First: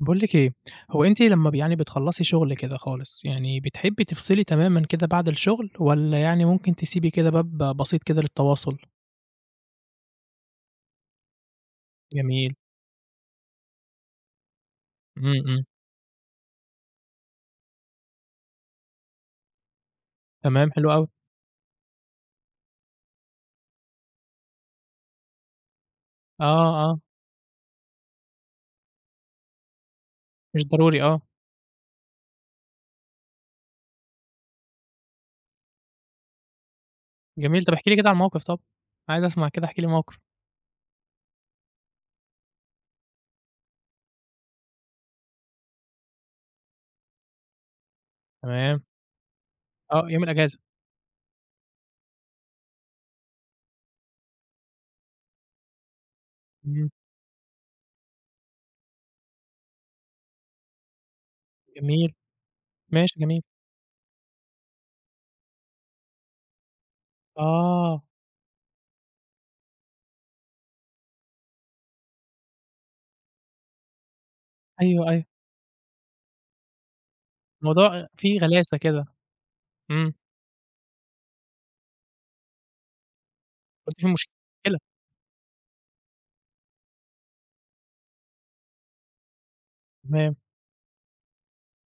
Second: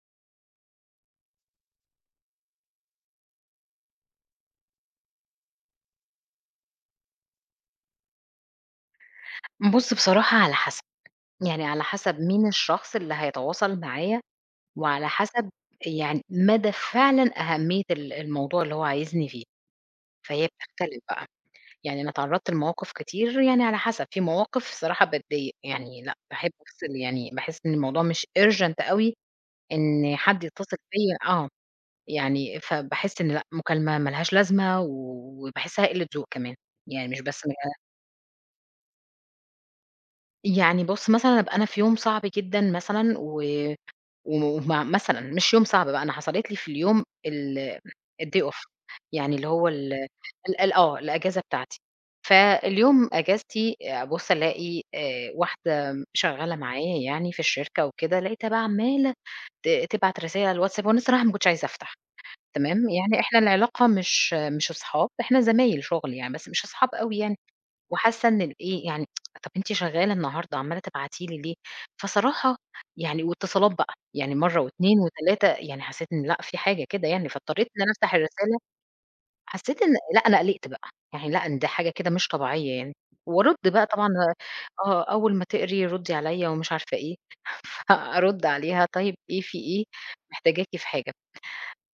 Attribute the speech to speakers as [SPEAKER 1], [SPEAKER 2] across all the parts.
[SPEAKER 1] باقول لِك إيه، هو أنتِ لمّا يعني بتخلّصي شغل كده خالص، يعني بتحبي تفصلي تمامًا كده بعد الشغل، والّا يعني ممكن تسيبي كده باب بسيط كده للتواصل؟
[SPEAKER 2] بُص بصراحة على حسب، يعني على حسب مين
[SPEAKER 1] جميل،
[SPEAKER 2] الشخص اللي هيتواصل معايا، وعلى
[SPEAKER 1] إمم،
[SPEAKER 2] حسب
[SPEAKER 1] إمم،
[SPEAKER 2] يعني مدى فعلًا أهمية ال الموضوع اللي هو عايزني فيه، فهي
[SPEAKER 1] تمام حلو
[SPEAKER 2] بتختلف
[SPEAKER 1] أوي،
[SPEAKER 2] بقى. يعني أنا اتعرضت لمواقف كتير يعني على حسب، في مواقف الصراحة باتضايق، يعني لأ
[SPEAKER 1] آه،
[SPEAKER 2] باحب أفصل
[SPEAKER 1] آه،
[SPEAKER 2] يعني باحس إن الموضوع مش urgent أوي إن حد
[SPEAKER 1] مش
[SPEAKER 2] يتصل
[SPEAKER 1] ضروري
[SPEAKER 2] بيّا،
[SPEAKER 1] آه،
[SPEAKER 2] آه، يعني فباحس إن لأ مكالمة ما لهاش لازمة وباحسها قلة ذوق كمان، يعني مش بس.
[SPEAKER 1] جميل، طب احكي لي كده عن موقف طب، عايز أسمع كده احكي لي موقف،
[SPEAKER 2] يعني بُص مثلًا أبقى أنا في يوم صعب جدًا مثلًا و وم ومع مثلًا مش يوم صعب بقى، أنا حصلت لي في اليوم ال الday off،
[SPEAKER 1] تمام،
[SPEAKER 2] يعني اللي هو ال
[SPEAKER 1] آه، يوم الأجازة،
[SPEAKER 2] ال ال آه، الأجازة بتاعتي. فاليوم أجازتي أبُص ألاقي واحدة شغّالة
[SPEAKER 1] إمم،
[SPEAKER 2] معايا يعني في الشركة وكده، لقيتها بقى عمّالة تبعت رسايل على الWhatsApp وأنا الصراحة ما كنتش عايزة أفتح.
[SPEAKER 1] جميل،
[SPEAKER 2] تمام،
[SPEAKER 1] ماشي
[SPEAKER 2] يعني إحنا
[SPEAKER 1] جميل،
[SPEAKER 2] العلاقة مش أصحاب، إحنا زمايل شغل يعني بس مش أصحاب أوي يعني.
[SPEAKER 1] آه،
[SPEAKER 2] وحاسة إن الإيه، يعني طَب أنتِ شغالة النهارده عمّالة تبعتي لي ليه؟ فصراحة يعني واتصالات بقى، يعني مرّة و2
[SPEAKER 1] أيوه، أيوه،
[SPEAKER 2] و3، يعني حسّيت إن لأ في حاجة كده يعني، فاضطريت إن أنا
[SPEAKER 1] الموضوع
[SPEAKER 2] أفتح
[SPEAKER 1] فيه
[SPEAKER 2] الرسالة.
[SPEAKER 1] غلاسة كده،
[SPEAKER 2] حسّيت إن
[SPEAKER 1] إمم،
[SPEAKER 2] لأ أنا قلقت بقى، يعني لأ إن ده حاجة كده مش طبيعية يعني، وأرُد بقى
[SPEAKER 1] قُلتِ في
[SPEAKER 2] طبعًا.
[SPEAKER 1] مشكلة،
[SPEAKER 2] آه، أول ما تقري ردّي عليَّ ومش عارفة إيه، فأرُد عليها طيب إيه، في إيه،
[SPEAKER 1] تمام،
[SPEAKER 2] محتاجاكِ في حاجة.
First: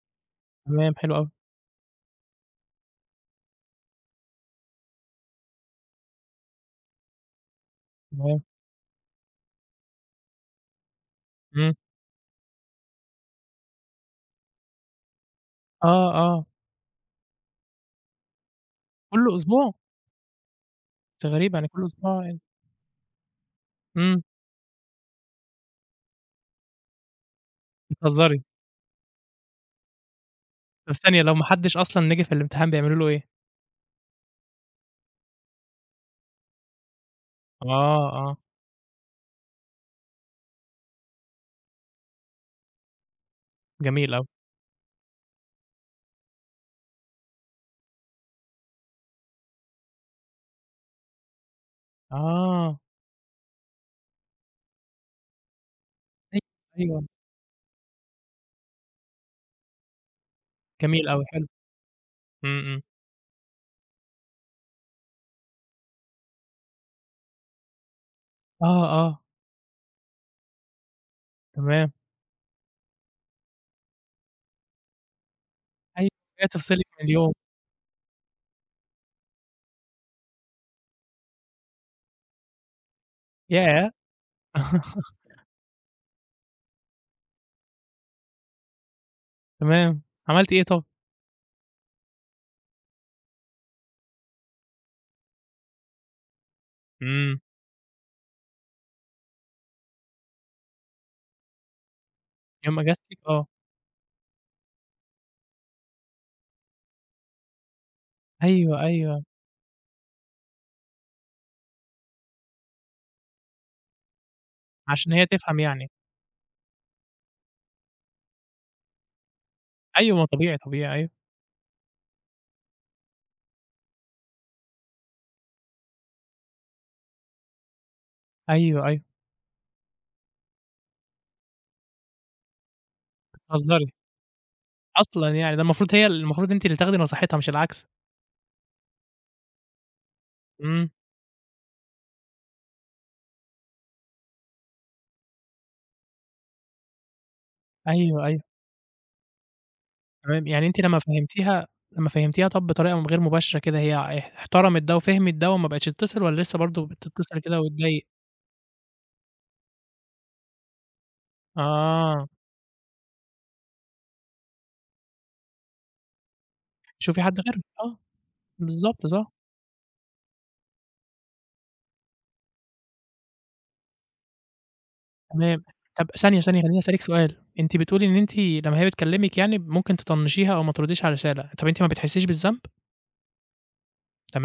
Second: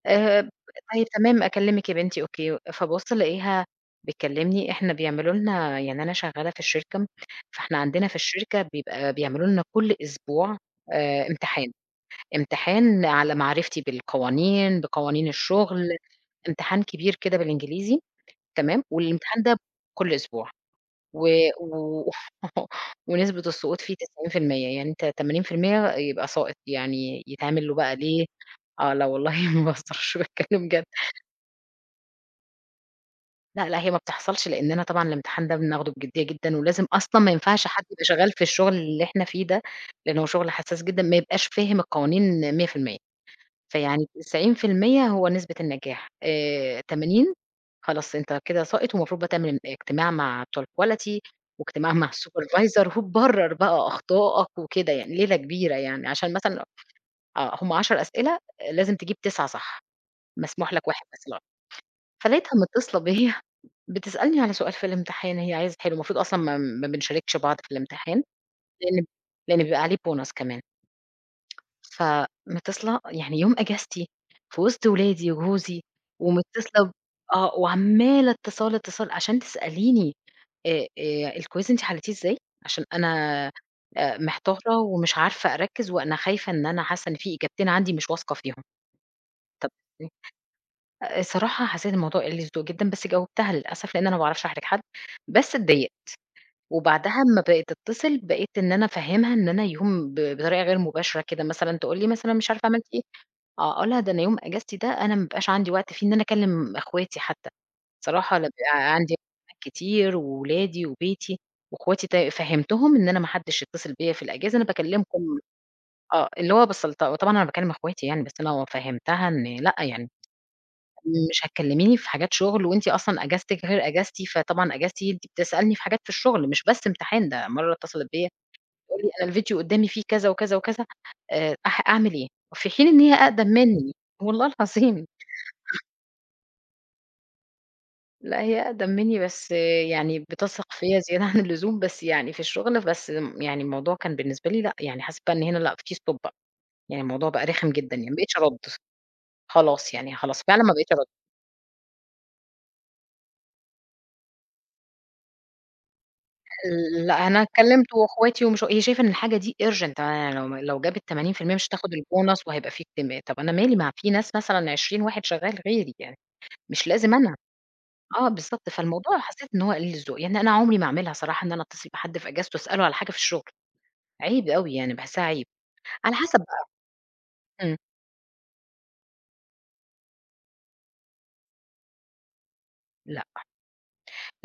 [SPEAKER 2] آآ
[SPEAKER 1] تمام،
[SPEAKER 2] طيب
[SPEAKER 1] حلو أوي،
[SPEAKER 2] تمام أكلّمِك يا بنتي أوكي، فابُص ألاقيها بتكلّمني، إحنا بيعملوا لنا يعني أنا شغّالة في الشركة، فإحنا عندنا في
[SPEAKER 1] تمام،
[SPEAKER 2] الشركة بيبقى بيعملوا لنا كل أسبوع امتحان،
[SPEAKER 1] إمم،
[SPEAKER 2] امتحان على معرفتي بالقوانين، بقوانين الشغل،
[SPEAKER 1] آه، آه،
[SPEAKER 2] امتحان كبير كده بالإنجليزي. تمام،
[SPEAKER 1] كل
[SPEAKER 2] والامتحان ده
[SPEAKER 1] أسبوع؟
[SPEAKER 2] كل أسبوع
[SPEAKER 1] بس
[SPEAKER 2] و
[SPEAKER 1] غريبة يعني كل
[SPEAKER 2] و
[SPEAKER 1] أسبوع يعني
[SPEAKER 2] ونسبة السقوط فيه
[SPEAKER 1] إمم،
[SPEAKER 2] 90%، يعني أنت 80% يبقى ساقط، يعني يتعمل له بقى ليه؟
[SPEAKER 1] بتهزري!
[SPEAKER 2] آه، لا والله ما باهزرش، باتكلّم جد.
[SPEAKER 1] طب ثانية لو ما حدش أصلًا نجح في الامتحان بيعملوا له إيه؟
[SPEAKER 2] لأ، لأ، هي ما بتحصلش لأننا طبعًا الامتحان ده بناخده بجدية جدًا، ولازم أصلًا ما
[SPEAKER 1] آه،
[SPEAKER 2] ينفعش حد يبقى شغال
[SPEAKER 1] آه،
[SPEAKER 2] في الشغل اللي إحنا فيه ده، لأن هو شغل حساس جدًا، ما يبقاش فاهم القوانين 100%. فيعني
[SPEAKER 1] جميل أوي،
[SPEAKER 2] 90% هو نسبة النجاح، 80 خلاص أنت كده ساقط ومفروض بقى تعمل اجتماع مع بتوع الquality واجتماع مع
[SPEAKER 1] آه،
[SPEAKER 2] الsupervisor وتبرر بقى أخطائك وكده يعني، ليلة كبيرة يعني، عشان
[SPEAKER 1] أيوه،
[SPEAKER 2] مثلًا
[SPEAKER 1] أيوه،
[SPEAKER 2] آه، هم 10 أسئلة آه، لازم تجيب 9 صح، مسموح لك 1
[SPEAKER 1] جميل
[SPEAKER 2] بس
[SPEAKER 1] أوي،
[SPEAKER 2] اللي.
[SPEAKER 1] حلو،
[SPEAKER 2] فلقيتها
[SPEAKER 1] إمم، إمم،
[SPEAKER 2] متصلة بيّا بتسألني على سؤال في الامتحان هي عايزة حلو، المفروض أصلًا ما بنشاركش بعض في الامتحان،
[SPEAKER 1] آه،
[SPEAKER 2] لإن
[SPEAKER 1] آه،
[SPEAKER 2] لإن بيبقى عليه بونص كمان.
[SPEAKER 1] تمام،
[SPEAKER 2] فمتصلة يعني يوم إجازتي في وسط ولادي وجوزي
[SPEAKER 1] أيوه، هي
[SPEAKER 2] ومتصلة
[SPEAKER 1] تفصلِك
[SPEAKER 2] ب
[SPEAKER 1] من اليوم،
[SPEAKER 2] آه، وعمّالة اتصال، اتصال عشان تسأليني الquiz أنتِ حليتيه إزاي؟ عشان أنا
[SPEAKER 1] ياه!
[SPEAKER 2] محتارة ومش عارفة أركّز وأنا خايفة إن أنا حاسة إن في إجابتين عندي مش واثقة فيهم. طَب
[SPEAKER 1] تمام، عملتِ إيه طب؟
[SPEAKER 2] الصراحة حسّيت الموضوع قِلّ ذوق جدًا، بس جاوبتها للأسف لإن أنا ما باعرفش أحرج حد، بس اتضايقت. وبعدها
[SPEAKER 1] إمم،
[SPEAKER 2] أمّا بقِت تتصل بقيت إن أنا أفهّمها إن أنا يوم بطريقة غير مباشرة كده مثلًا تقول لي مثلًا مش عارفة
[SPEAKER 1] يوم
[SPEAKER 2] عملتِ إيه.
[SPEAKER 1] إجازتِك آه،
[SPEAKER 2] آه، أقول لها ده أنا يوم إجازتي ده أنا ما بيبقاش عندي وقت فيه إن أنا أكلّم أخواتي حتى، صراحة أنا
[SPEAKER 1] أيوه،
[SPEAKER 2] بيبقى عندي
[SPEAKER 1] أيوه،
[SPEAKER 2] كتير وولادي وبيتي وأخواتي فهّمتهم إن أنا ما حدّش يتصل بيّا في الأجازة أنا
[SPEAKER 1] عشان هي
[SPEAKER 2] باكلّمكم.
[SPEAKER 1] تفهم يعني،
[SPEAKER 2] آه، اللي هو بس طبعًا أنا باكلّم أخواتي يعني، بس أنا فهّمتها إن لأ يعني
[SPEAKER 1] أيوه ما طبيعي، طبيعي أيوه،
[SPEAKER 2] مش هتكلميني في حاجات شغل وأنتِ أصلًا أجازتِك غير أجازتي، فطبعًا أجازتي أنتِ بتسألني في حاجات في الشغل مش بس امتحان، ده مرّة اتصلت بيّا
[SPEAKER 1] أيوه،
[SPEAKER 2] بتقول
[SPEAKER 1] أيوه،
[SPEAKER 2] لي: "أنا الفيديو قدّامي فيه كذا وكذا وكذا أح أعمل إيه؟" في حين إن هي أقدم
[SPEAKER 1] بتهزري!
[SPEAKER 2] منّي، والله العظيم.
[SPEAKER 1] أصلًا يعني ده المفروض هي المفروض أنتِ اللي تاخدي نصيحتها مش العكس،
[SPEAKER 2] لأ هي أقدم منّي بس يعني بتثق
[SPEAKER 1] إمم،
[SPEAKER 2] فيّا زيادة عن اللزوم، بس يعني في الشغل بس يعني الموضوع كان بالنسبة لي لأ، يعني حسيت بقى إن هنا لأ في stop بقى، يعني الموضوع بقى رخم جدًا يعني ما
[SPEAKER 1] أيوه،
[SPEAKER 2] بقيتش
[SPEAKER 1] أيوه.
[SPEAKER 2] أرَد. خلاص يعني خلاص
[SPEAKER 1] تمام،
[SPEAKER 2] فعلًا
[SPEAKER 1] يعني
[SPEAKER 2] ما
[SPEAKER 1] أنتِ
[SPEAKER 2] بقيتش
[SPEAKER 1] لمّا
[SPEAKER 2] أرَد.
[SPEAKER 1] فهمتيها طب بطريقة غير مباشرة كده هي احترمت ده وفهمت ده وما بقتش تتصل والّا لسه برضه
[SPEAKER 2] لأ،
[SPEAKER 1] بتتصل
[SPEAKER 2] أنا
[SPEAKER 1] كده
[SPEAKER 2] اتكلّمت
[SPEAKER 1] وتضايق؟
[SPEAKER 2] وأخواتي ومش هي شايفة إن الحاجة دي urgent، أنا يعني لو جابت 80% مش هتاخد
[SPEAKER 1] آه،
[SPEAKER 2] البونص وهيبقى في اجتماع، طب أنا مالي، ما في ناس مثلًا 20 واحد شغال غيري يعني، مش لازم
[SPEAKER 1] شوفي
[SPEAKER 2] أنا.
[SPEAKER 1] حد غيرها، آه،
[SPEAKER 2] آه بالضبط،
[SPEAKER 1] بالضبط
[SPEAKER 2] فالموضوع
[SPEAKER 1] صح،
[SPEAKER 2] حسيت إن هو قليل الذوق، يعني أنا عمري ما أعملها صراحة إن أنا أتصل بحد في إجازته أسأله على حاجة في الشغل، عيب أوي يعني باحسها عيب.
[SPEAKER 1] تمام. طب
[SPEAKER 2] على حسب
[SPEAKER 1] ثانية، ثانية
[SPEAKER 2] بقى.
[SPEAKER 1] خلّيني أسألِك سؤال، أنتِ
[SPEAKER 2] إمم.
[SPEAKER 1] بتقولي إن أنتِ لمّا هي بتكلمِك يعني ممكن تطنشيها أو ما ترديش على الرسالة، طب أنتِ ما بتحسيش بالذنب؟
[SPEAKER 2] لأ.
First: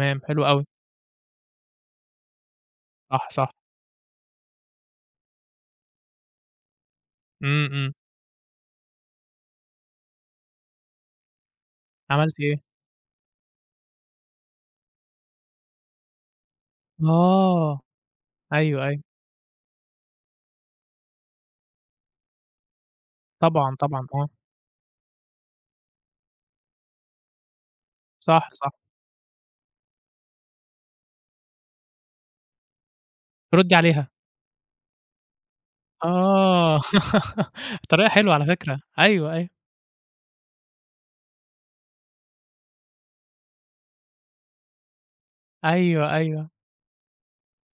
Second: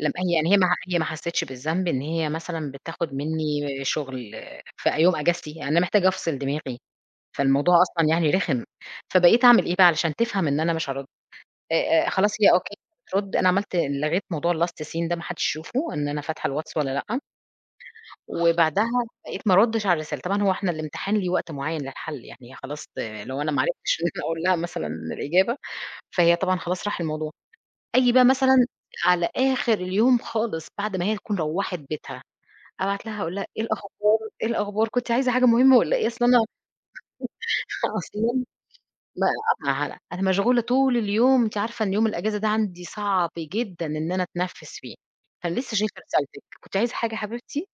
[SPEAKER 2] لم هي
[SPEAKER 1] حلو
[SPEAKER 2] يعني هي
[SPEAKER 1] أوي،
[SPEAKER 2] ما هي ما حسيتش بالذنب إن هي مثلًا بتاخد
[SPEAKER 1] صح، صح،
[SPEAKER 2] منّي شغل في يوم إجازتي، يعني أنا محتاجة أفصل دماغي.
[SPEAKER 1] إمم،
[SPEAKER 2] فالموضوع
[SPEAKER 1] إمم،
[SPEAKER 2] أصلًا يعني رخم، فبقيت أعمل إيه بقى علشان تفهم إن أنا مش هارُد، آآ، خلاص
[SPEAKER 1] عملتِ
[SPEAKER 2] هي
[SPEAKER 1] إيه؟
[SPEAKER 2] أوكي مش هترُد. أنا عملت لغيت موضوع الlast seen ده ما حدش يشوفه إن أنا فاتحة الواتس والّا لأ،
[SPEAKER 1] آه، أيوه،
[SPEAKER 2] وبعدها
[SPEAKER 1] أيوه،
[SPEAKER 2] بقيت ما أردش على الرسالة، طبعًا هو إحنا الامتحان ليه وقت معيّن للحل، يعني هي خلاص لو أنا ما
[SPEAKER 1] طبعًا،
[SPEAKER 2] عرفتش
[SPEAKER 1] طبعًا،
[SPEAKER 2] إن أنا
[SPEAKER 1] آه،
[SPEAKER 2] أقول لها مثلًا الإجابة، فهي طبعًا خلاص راح الموضوع. آجي بقى
[SPEAKER 1] صح،
[SPEAKER 2] مثلًا
[SPEAKER 1] صح،
[SPEAKER 2] على آخر اليوم خالص بعد ما هي تكون روّحت بيتها، أبعت لها أقول لها إيه
[SPEAKER 1] تردي عليها.
[SPEAKER 2] الأخبار، إيه الأخبار، كنتِ عايزة حاجة مهمة والّا إيه؟ أصل أنا
[SPEAKER 1] آه، طريقة حلوة
[SPEAKER 2] أصل
[SPEAKER 1] على فكرة،
[SPEAKER 2] ما
[SPEAKER 1] أيوه، أيوه،
[SPEAKER 2] قطع هلع، أنا مشغولة طول اليوم، أنتِ عارفة إن يوم الأجازة ده عندي صعب جدًا إن أنا أتنفّس فيه، فأنا لسه شايفة
[SPEAKER 1] أيوه،
[SPEAKER 2] رسالتِك،
[SPEAKER 1] أيوه،
[SPEAKER 2] كنتِ عايزة حاجة يا حبيبتي؟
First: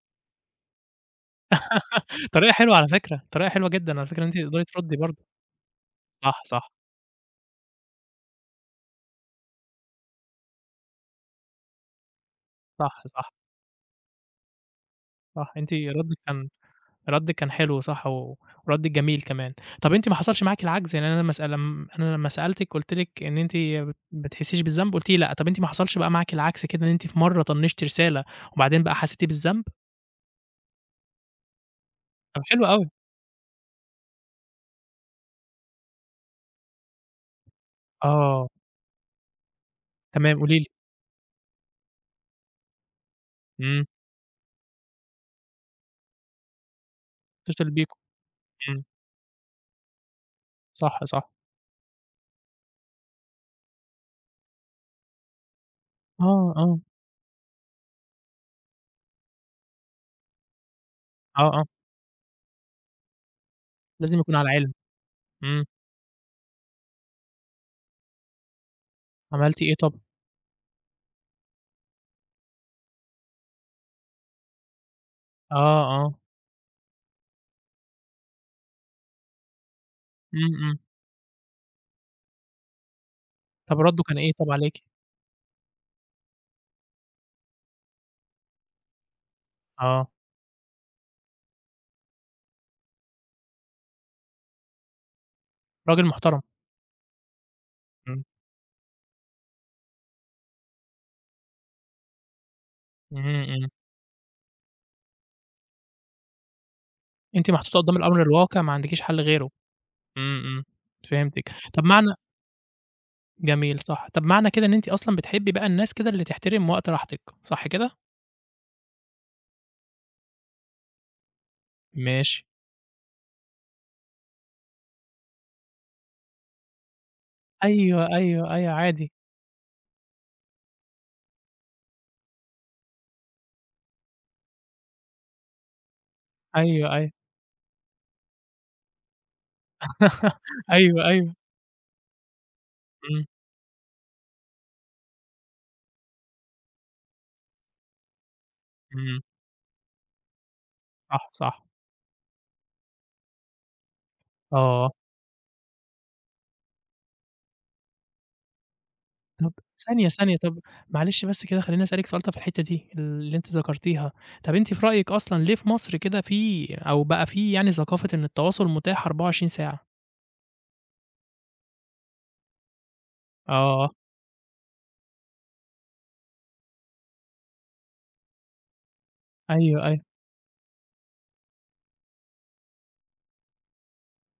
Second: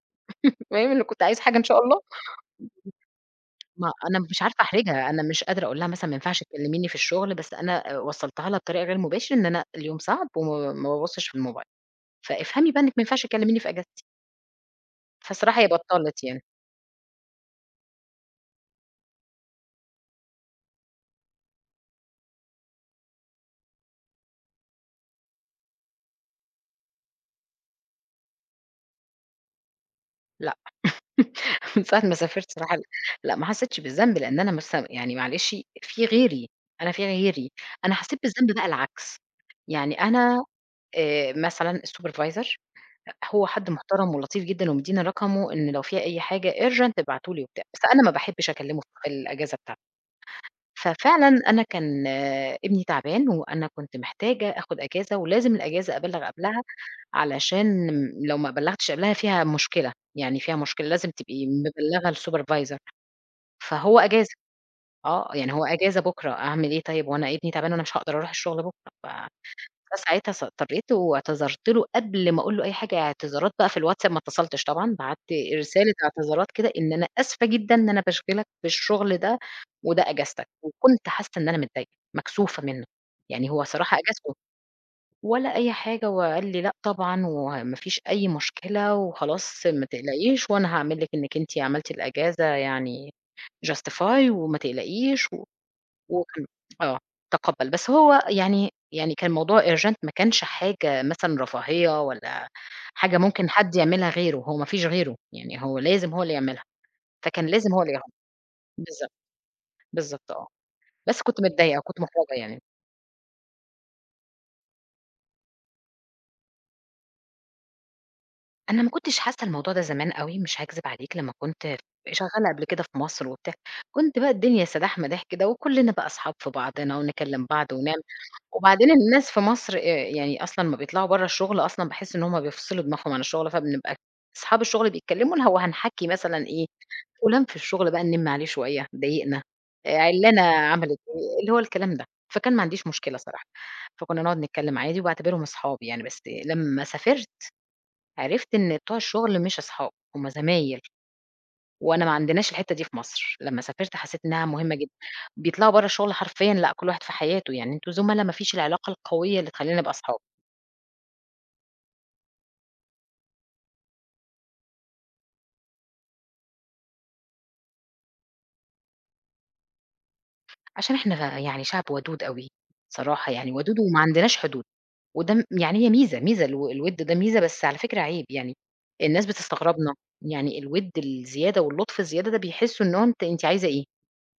[SPEAKER 2] المهم إنِّك كنتِ عايزة حاجة إن شاء الله؟
[SPEAKER 1] طريقة حلوة على فكرة، طريقة حلوة
[SPEAKER 2] ما
[SPEAKER 1] جدًا على فكرة
[SPEAKER 2] أنا
[SPEAKER 1] إن أنتِ
[SPEAKER 2] مش عارفة
[SPEAKER 1] تقدري تردّي
[SPEAKER 2] أحرجها،
[SPEAKER 1] برضه،
[SPEAKER 2] أنا مش قادرة أقول لها مثلًا ما ينفعش
[SPEAKER 1] صح، صح،
[SPEAKER 2] تكلميني في الشغل، بس أنا وصّلتها لها بطريقة غير مباشر إن أنا اليوم صعب وما ما بابُصّش في الموبايل، فافهمي بقى إنِّك ما
[SPEAKER 1] صح،
[SPEAKER 2] ينفعش
[SPEAKER 1] صح،
[SPEAKER 2] تكلميني في إجازتي،
[SPEAKER 1] صح،
[SPEAKER 2] فالصراحة هي
[SPEAKER 1] أنتِ ردِّك
[SPEAKER 2] بطّلت يعني.
[SPEAKER 1] كان حلو صح، و وردِّك جميل كمان. طَب أنتِ ما حصلش معاكِ العجز؟ يعني أنا لمّا اسأل لم أنا لمّا سألتِك قُلتِ لِك إن أنتِ ما بتحسيش بالذنب قُلتِ لي لأ، طَب أنتِ ما حصلش بقى معاكِ العكس كده إن أنتِ في مرّة طنّشتِ رسالة وبعدين بقى حسيتِ بالذنب؟
[SPEAKER 2] لأ. من ساعة ما
[SPEAKER 1] طَب
[SPEAKER 2] سافرت
[SPEAKER 1] حلو
[SPEAKER 2] صراحة ل
[SPEAKER 1] أوي،
[SPEAKER 2] لأ، ما حسّيتش بالذنب، لإن أنا مثلًا يعني معلش في غيري، أنا في غيري، أنا حسّيت
[SPEAKER 1] آه،
[SPEAKER 2] بالذنب بقى العكس، يعني
[SPEAKER 1] تمام
[SPEAKER 2] أنا
[SPEAKER 1] قولي لي،
[SPEAKER 2] مثلًا الsupervisor هو حد
[SPEAKER 1] إمم،
[SPEAKER 2] محترم ولطيف جدًا ومدّيني رقمه إن لو في أي حاجة urgent ابعتوا لي وبتاع،
[SPEAKER 1] اتصل
[SPEAKER 2] بس
[SPEAKER 1] بيكم،
[SPEAKER 2] أنا ما باحبش أكلمه
[SPEAKER 1] إمم،
[SPEAKER 2] في الأجازة بتاعتي.
[SPEAKER 1] صح،
[SPEAKER 2] ففعلًا
[SPEAKER 1] صح،
[SPEAKER 2] أنا كان آه، ابني تعبان وأنا كنت محتاجة آخُد أجازة ولازم الأجازة
[SPEAKER 1] آه،
[SPEAKER 2] أبلّغ
[SPEAKER 1] آه،
[SPEAKER 2] قبلها
[SPEAKER 1] آه،
[SPEAKER 2] علشان لو ما بلّغتِش قبلها فيها مشكلة، يعني فيها مشكلة، لازم تبقي
[SPEAKER 1] آه.
[SPEAKER 2] مبلّغة الsupervisor. فهو
[SPEAKER 1] لازم
[SPEAKER 2] أجازة،
[SPEAKER 1] يكون على علم،
[SPEAKER 2] آه، يعني هو
[SPEAKER 1] إمم،
[SPEAKER 2] أجازة بُكرة، أعمل إيه طيب، هو أنا ابني تعبان وأنا مش هاقدر أروح الشغل بُكرة، ف
[SPEAKER 1] عملتِ إيه طب؟
[SPEAKER 2] فساعتها اضطريت واعتذرت له قبل ما أقول له أي حاجة، اعتذارات بقى في الواتساب ما اتصلتش طبعًا، بعتّ
[SPEAKER 1] آه،
[SPEAKER 2] رسالة
[SPEAKER 1] آه،
[SPEAKER 2] اعتذارات كده إن أنا آسفة جدًا إن أنا باشغلك بالشغل ده وده
[SPEAKER 1] إمم،
[SPEAKER 2] أجازتك،
[SPEAKER 1] إمم،
[SPEAKER 2] وكنت حاسة إن أنا متضايقة، مكسوفة منه، يعني هو
[SPEAKER 1] طب
[SPEAKER 2] صراحة
[SPEAKER 1] رَدُّه كان إيه
[SPEAKER 2] أجازته.
[SPEAKER 1] طب عليكِ؟
[SPEAKER 2] ولا أي حاجة، وقال لي: "لأ طبعًا، وما فيش أي مشكلة، وخلاص ما
[SPEAKER 1] آه،
[SPEAKER 2] تقلقيش، وأنا هاعمل لِك إنِّك أنتِ عملتِ الأجازة يعني justify وما تقلقيش." و
[SPEAKER 1] راجل محترم،
[SPEAKER 2] وكان آه، تقبّل. بس هو
[SPEAKER 1] إمم،
[SPEAKER 2] يعني كان موضوع urgent، ما كانش حاجة مثلًا رفاهية ولا حاجة
[SPEAKER 1] إمم،
[SPEAKER 2] ممكن
[SPEAKER 1] إمم،
[SPEAKER 2] حد يعملها غيره، هو ما فيش غيره، يعني هو لازم هو اللي يعملها، فكان
[SPEAKER 1] أنتِ
[SPEAKER 2] لازم
[SPEAKER 1] محطوطة
[SPEAKER 2] هو اللي
[SPEAKER 1] قدّام
[SPEAKER 2] ياخدها.
[SPEAKER 1] الأمر الواقع ما عندكيش
[SPEAKER 2] بالضبط،
[SPEAKER 1] حل غيره،
[SPEAKER 2] بالضبط
[SPEAKER 1] إمم،
[SPEAKER 2] آه.
[SPEAKER 1] إمم،
[SPEAKER 2] بس كنت
[SPEAKER 1] فهمتِك،
[SPEAKER 2] متضايقة
[SPEAKER 1] طب
[SPEAKER 2] وكنت
[SPEAKER 1] معنى
[SPEAKER 2] محرجة يعني.
[SPEAKER 1] جميل صح، طب معنى كده إن أنتِ أصلًا بتحبّي بقى الناس كده اللي تحترم وقت راحتِك، صح كده؟
[SPEAKER 2] أنا ما كنتش حاسة الموضوع ده زمان أوي، مش هاكذب عليك، لمّا كنت
[SPEAKER 1] ماشي،
[SPEAKER 2] شغّالة قبل كده في مصر وبتاع، كنت بقى الدنيا سداح مداح كده وكلّنا بقى أصحاب في بعضنا ونكلّم بعض ونعمل،
[SPEAKER 1] أيوه، أيوه، أيوه،
[SPEAKER 2] وبعدين
[SPEAKER 1] عادي،
[SPEAKER 2] الناس في مصر يعني أصلًا امّا بيطلعوا برّه الشغل أصلًا باحس إن هم بيفصلوا دماغهم عن الشغل، فبنبقى أصحاب الشغل بيتكلّموا اللي هو هنحَكّي مثلًا إيه،
[SPEAKER 1] أيوه، أيوه،
[SPEAKER 2] فُلان في الشغل بقى نِنِّم عليه شوية ضايقنا، عِلّانة عملت
[SPEAKER 1] أيوه، أيوه،
[SPEAKER 2] إيه، اللي هو الكلام ده، فكان ما عنديش مشكلة
[SPEAKER 1] إمم،
[SPEAKER 2] صراحة. فكُنّا نقعد نتكلّم عادي وباعتبرهم أصحابي يعني، بس لمّا سافرت عرفت إن بتوع
[SPEAKER 1] إمم،
[SPEAKER 2] الشغل مش أصحاب، هُم زمايل،
[SPEAKER 1] صح، صح،
[SPEAKER 2] وأنا ما عندناش الحتّة دي في مصر، لمّا سافرت حسّيت إنها مهمة
[SPEAKER 1] آه.
[SPEAKER 2] جدًا، بيطلعوا برّه الشغل حرفيًا لأ كل واحد في حياته، يعني أنتم زُملا ما فيش العلاقة القوية اللي
[SPEAKER 1] طب
[SPEAKER 2] تخلّينا نبقى
[SPEAKER 1] ثانية،
[SPEAKER 2] أصحاب.
[SPEAKER 1] ثانية، طب معلش بس كده خلّيني أسألِك سؤال طب في الحتّة دي اللي أنتِ ذكرتيها، طب أنتِ في رأيِك أصلًا ليه في مصر كده في أو بقى في يعني ثقافة إن التواصل متاح 24 ساعة؟
[SPEAKER 2] عشان إحنا يعني شعب ودود أوي، صراحة يعني ودود
[SPEAKER 1] آه،
[SPEAKER 2] وما عندناش حدود، وده يعني هي ميزة، ميزة الوِد ده ميزة بس على فكرة عيب يعني، الناس
[SPEAKER 1] أيوه،
[SPEAKER 2] بتستغربنا.
[SPEAKER 1] أيوه،
[SPEAKER 2] يعني الوِد الزيادة واللطف الزيادة ده بيحسّوا إن هو أنتِ عايزة إيه؟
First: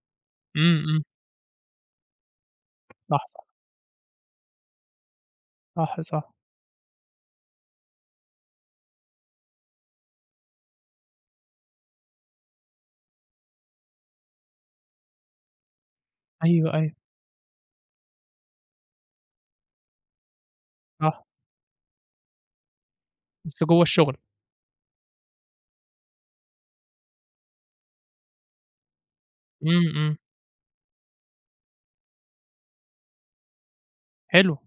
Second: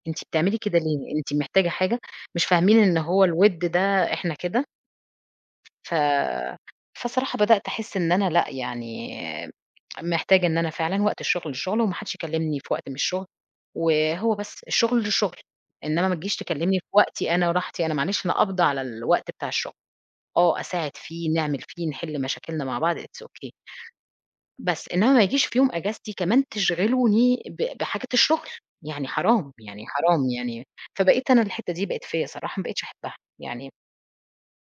[SPEAKER 2] أنتِ بتعملي كده
[SPEAKER 1] إمم، إمم،
[SPEAKER 2] ليه؟ أنتِ محتاجة حاجة؟ مش فاهمين إن هو
[SPEAKER 1] صح، صح،
[SPEAKER 2] الوِد ده إحنا كده.
[SPEAKER 1] صح، صح،
[SPEAKER 2] ف فصراحة بدأت أحس إن أنا لأ، يعني محتاجة إن أنا فعلًا وقت الشغل للشغل وما حدش يكلمني في وقت من الشغل، وهو بس الشغل للشغل، إنما ما تجيش
[SPEAKER 1] أيوه،
[SPEAKER 2] تكلمني في
[SPEAKER 1] أيوه،
[SPEAKER 2] وقتي أنا وراحتي أنا، معلش أنا قابضة على الوقت بتاع الشغل، آه أساعد
[SPEAKER 1] صح،
[SPEAKER 2] فيه، نعمل فيه، نحل مشاكلنا مع بعض it's okay،
[SPEAKER 1] بس جوّه الشغل،
[SPEAKER 2] بس إنما ما يجيش في يوم إجازتي كمان تشغلوني بحاجة الشغل، يعني حرام، يعني
[SPEAKER 1] إمم، إمم،
[SPEAKER 2] حرام يعني. فبقيت أنا الحتة دي بقت فيّا صراحة ما بقيتش أحبها يعني.
[SPEAKER 1] حلو،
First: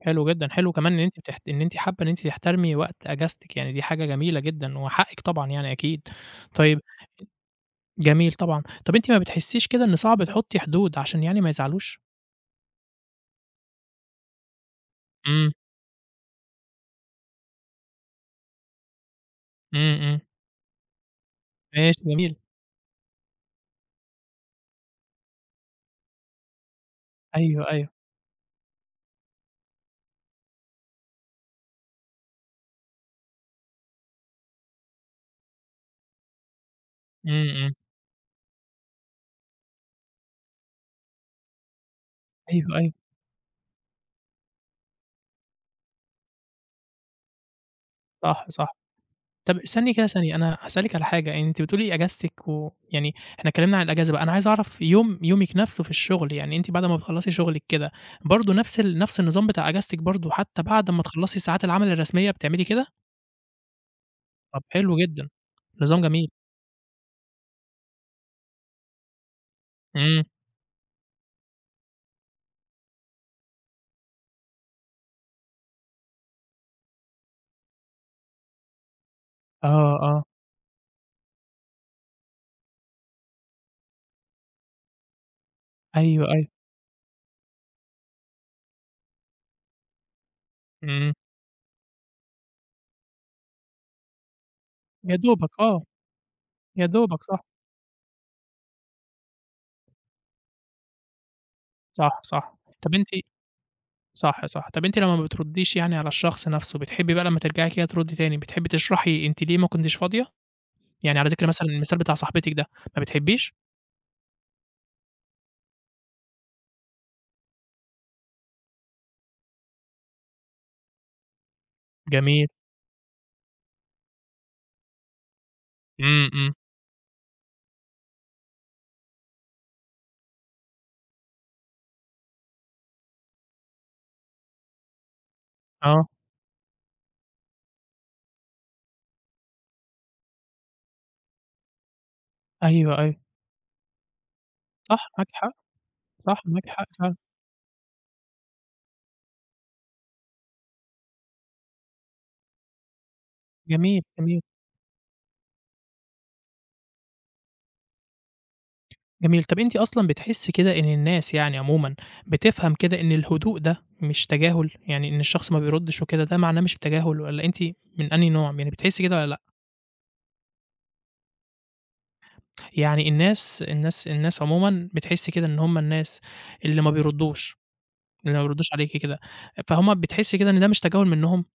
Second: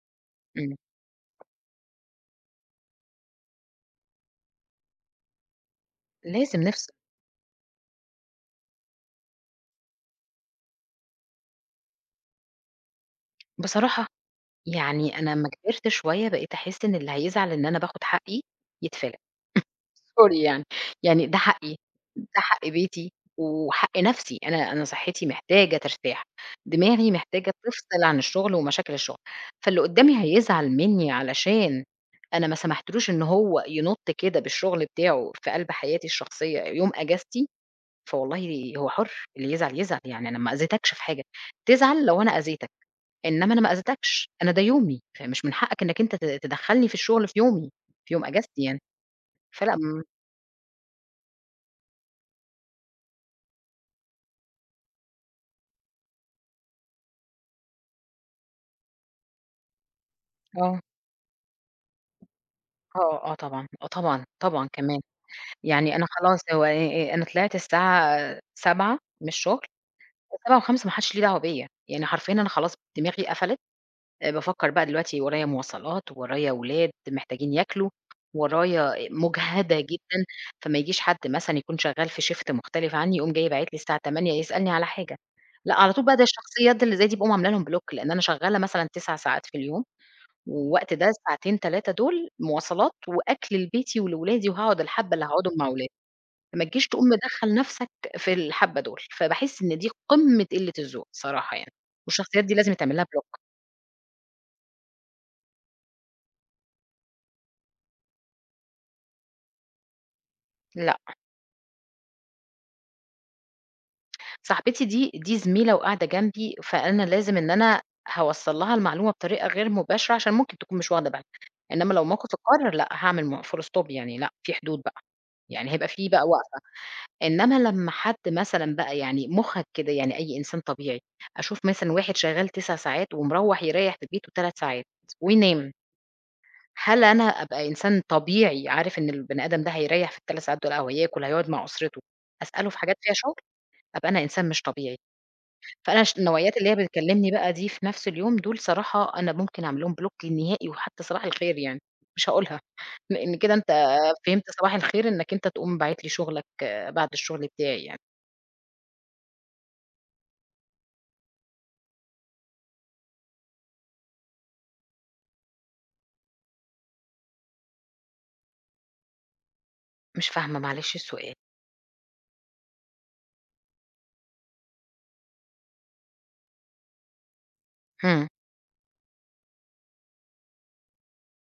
[SPEAKER 1] حلو جدًا، حلو
[SPEAKER 2] إمم،
[SPEAKER 1] كمان إن أنتِ بتحت إن أنتِ حابة إن أنتِ تحترمي وقت أجازتِك، يعني دي حاجة جميلة جدًا وحقِّك طبعًا يعني أكيد،
[SPEAKER 2] لازم
[SPEAKER 1] طيب
[SPEAKER 2] نفصل.
[SPEAKER 1] جميل طبعًا، طب أنتِ ما بتحسّيش كده إن صعب تحطّي حدود عشان يعني ما يزعلوش؟
[SPEAKER 2] بصراحة يعني أنا أمّا
[SPEAKER 1] إمم.
[SPEAKER 2] كبرت شوية بقيت أحس إن اللي هيزعل إن أنا باخد حقي يتفلت،
[SPEAKER 1] إمم، إمم،
[SPEAKER 2] sorry يعني، يعني ده حقي،
[SPEAKER 1] ماشي
[SPEAKER 2] ده
[SPEAKER 1] جميل،
[SPEAKER 2] حق بيتي وحق نفسي، أنا صحتي محتاجة ترتاح، دماغي محتاجة
[SPEAKER 1] أيوه، أيوه،
[SPEAKER 2] تفصل عن الشغل ومشاكل الشغل، فاللي قدّامي هيزعل مني علشان أنا ما سمحتلوش إن هو ينُط كده بالشغل بتاعه في قلب حياتي الشخصية يوم
[SPEAKER 1] إمم،
[SPEAKER 2] إجازتي،
[SPEAKER 1] إمم،
[SPEAKER 2] فوالله هو حُر، اللي يزعل يزعل، يعني أنا ما أذيتكش في حاجة، تزعل لو أنا أذيتك.
[SPEAKER 1] أيوه، أيوه،
[SPEAKER 2] إنما أنا ما أذيتكش، أنا ده يومي، فمش من حقك إنّك أنت تدخّلني في الشغل في يومي، في يوم
[SPEAKER 1] صح،
[SPEAKER 2] إجازتي
[SPEAKER 1] صح.
[SPEAKER 2] يعني.
[SPEAKER 1] طب
[SPEAKER 2] فلأ،
[SPEAKER 1] استني كده ثانية، أنا هاسألِك على حاجة، يعني أنتِ بتقولي أجازتِك و يعني إحنا اتكلمنا عن الأجازة بقى، أنا عايز أعرف يوم يومِك نفسه في الشغل، يعني أنتِ بعد ما بتخلّصي شغلِك كده، برضه نفس النظام بتاع أجازتِك برضه حتى
[SPEAKER 2] آه،
[SPEAKER 1] بعد ما تخلّصي ساعات العمل الرسمية بتعملي كده؟
[SPEAKER 2] آه، آه طبعًا، آه طبعًا،
[SPEAKER 1] طب
[SPEAKER 2] طبعًا
[SPEAKER 1] حلو
[SPEAKER 2] كمان،
[SPEAKER 1] جدًا،
[SPEAKER 2] يعني
[SPEAKER 1] نظام
[SPEAKER 2] أنا
[SPEAKER 1] جميل،
[SPEAKER 2] خلاص هو أنا طلعت الساعة 7:00 من الشغل،
[SPEAKER 1] إمم،
[SPEAKER 2] 7:05 ما حدش ليه دعوة بيّا، يعني حرفيًا أنا خلاص دماغي قفلت، بافكّر بقى دلوقتي ورايا مواصلات، ورايا ولاد محتاجين ياكلوا، ورايا مُجهدة
[SPEAKER 1] آه، آه،
[SPEAKER 2] جدًا. فما يجيش حد مثلًا يكون شغّال في shift مختلف عنّي، يقوم جاي باعت لي الساعة 8:00 يسألني على حاجة. لأ، على طول بقى ده
[SPEAKER 1] أيوه، أيوه،
[SPEAKER 2] الشخصيات اللي زي دي باقوم عاملة لهم block لإن أنا شغّالة مثلًا 9 ساعات في اليوم، والوقت ده
[SPEAKER 1] إمم،
[SPEAKER 2] الساعتين 3 دول مواصلات وأكل لبيتي ولولادي، وهاقعد الحبّة
[SPEAKER 1] يا
[SPEAKER 2] اللي
[SPEAKER 1] دوبك،
[SPEAKER 2] هاقعدهم مع
[SPEAKER 1] آه،
[SPEAKER 2] ولادي، فما
[SPEAKER 1] يا
[SPEAKER 2] تجيش تقوم
[SPEAKER 1] دوبك، صح،
[SPEAKER 2] مدخّل نَفْسك في الحبّة دول، فباحس إن دي قمّة قلة الذوق صراحة يعني،
[SPEAKER 1] صح،
[SPEAKER 2] والشخصيات
[SPEAKER 1] صح.
[SPEAKER 2] دي لازم
[SPEAKER 1] طب
[SPEAKER 2] يتعمل لها
[SPEAKER 1] أنتِ
[SPEAKER 2] block.
[SPEAKER 1] صح، صح. طَب أنتِ لمّا ما بتردّيش يعني على الشخص نَفْسه، بتحبّي بقى لمّا ترجعي كده تردّي تاني، بتحبّي تشرحي أنتِ ليه ما كنتيش فاضية؟
[SPEAKER 2] لا.
[SPEAKER 1] يعني على ذِكر مثلًا المثال بتاع صاحبتِك ده، ما بتحبّيش؟
[SPEAKER 2] صاحبتي دي زميلة وقاعدة جنبي، فأنا لازم إن أنا هاوصّل لها المعلومة بطريقة غير مباشرة عشان ممكن تكون مش واخدة بالها، إنّما لو موقف
[SPEAKER 1] جميل.
[SPEAKER 2] القرار لأ، هاعمل full stop يعني لأ، في حدود بقى، يعني هيبقى في بقى
[SPEAKER 1] إمم، إمم.
[SPEAKER 2] وقفة. إنّما لمّا حد مثلًا بقى يعني مُخّك كده يعني أي إنسان طبيعي، أشوف مثلًا واحد شغّال 9 ساعات ومروّح يريّح في بيته 3 ساعات وينام،
[SPEAKER 1] آه.
[SPEAKER 2] هل أنا أبقى إنسان طبيعي عارف إن البني آدم ده هيريّح في ال3 ساعات دول أو هياكل، هيقعد مع أسرته، أسأله في حاجات
[SPEAKER 1] أيوه،
[SPEAKER 2] فيها
[SPEAKER 1] أيوه.
[SPEAKER 2] شغل؟ أبقى أنا إنسان مش طبيعي.
[SPEAKER 1] صح، معاكِ حق،
[SPEAKER 2] فأنا
[SPEAKER 1] صح،
[SPEAKER 2] النوعيات
[SPEAKER 1] معاكِ
[SPEAKER 2] اللي هي
[SPEAKER 1] حق فعلًا.
[SPEAKER 2] بتكلمني بقى دي في نفس اليوم دول صراحة أنا ممكن أعمل لهم بلوك نهائي وحتى صباح الخير يعني، مش هاقولها، لإن كده أنت
[SPEAKER 1] جميل، جميل،
[SPEAKER 2] فهمت صباح الخير إنك أنت تقوم باعت لي شغلك، آه، بعد الشغل بتاعي يعني.
[SPEAKER 1] جميل. طَب أنتِ أصلًا بتحسّي كده إن الناس يعني عمومًا بتفهم كده إن الهدوء ده مش تجاهل؟ يعني إن الشخص ما بيردّش وكده ده معناه مش تجاهل والّا أنتِ من أنهي نوع، يعني بتحسّي كده والّا لأ؟
[SPEAKER 2] مش فاهمة معلش السؤال.
[SPEAKER 1] يعني الناس عمومًا بتحس كده إن هم الناس اللي ما بيردّوش،
[SPEAKER 2] إمم،
[SPEAKER 1] اللي ما بيردّوش عليكِ كده، فهُم بتحسي كده إن ده مش تجاهل منهم؟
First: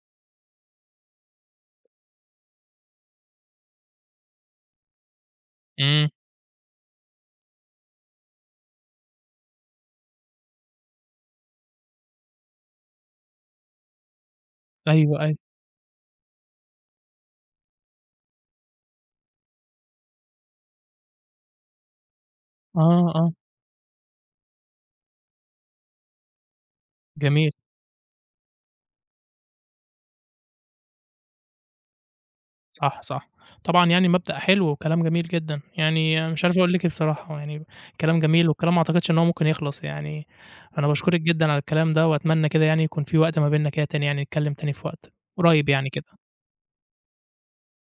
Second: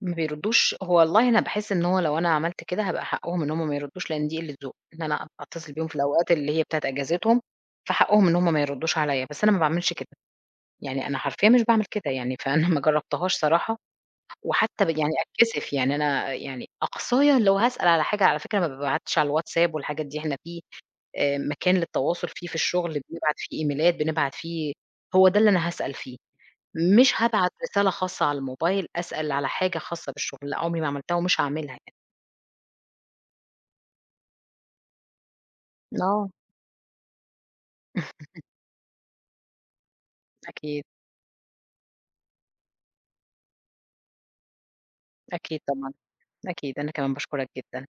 [SPEAKER 2] ما بيردوش، هو والله أنا باحس إن هو لو أنا عملت كده هابقى حقهم إن هُم ما يردوش لإن دي قلة ذوق، إن أنا أتصل بيهم في
[SPEAKER 1] إمم،
[SPEAKER 2] الأوقات اللي هي بتاعة أجازتهم، فحقهم إن هُم ما يردوش عليَّ، بس أنا ما باعملش كده، يعني أنا حرفيًا مش باعمل كده يعني، فأنا ما جربتهاش صراحة وحتى يعني
[SPEAKER 1] أيوه، أيوه،
[SPEAKER 2] أتكسف، يعني أنا يعني أقصايا لو هاسأل على حاجة على فكرة ما بابعتش على الواتساب والحاجات دي، إحنا في مكان للتواصل فيه في الشغل
[SPEAKER 1] آه، آه،
[SPEAKER 2] بنبعت فيه إيميلات، بنبعت فيه هو ده اللي أنا هاسأل فيه، مش هابعت
[SPEAKER 1] جميل،
[SPEAKER 2] رسالة خاصة على الموبايل أسأل على حاجة خاصة بالشغل، لأ عمري ما عملتها ومش هاعملها يعني.
[SPEAKER 1] صح، صح، طبعًا يعني مبدأ حلو وكلام جميل جدًا،
[SPEAKER 2] آه.
[SPEAKER 1] يعني مش عارف أقول لِك إيه بصراحة، يعني كلام جميل والكلام ما أعتقدش إن هو ممكن يخلص يعني،
[SPEAKER 2] أكيد،
[SPEAKER 1] أنا باشكرِك جدًا على الكلام ده وأتمنى كده يعني يكون في وقت ما بيننا كده تاني يعني نتكلم تاني في وقت
[SPEAKER 2] أكيد
[SPEAKER 1] قريب يعني
[SPEAKER 2] طبعًا،
[SPEAKER 1] كده.
[SPEAKER 2] أكيد، أنا كمان باشكرك جدًا.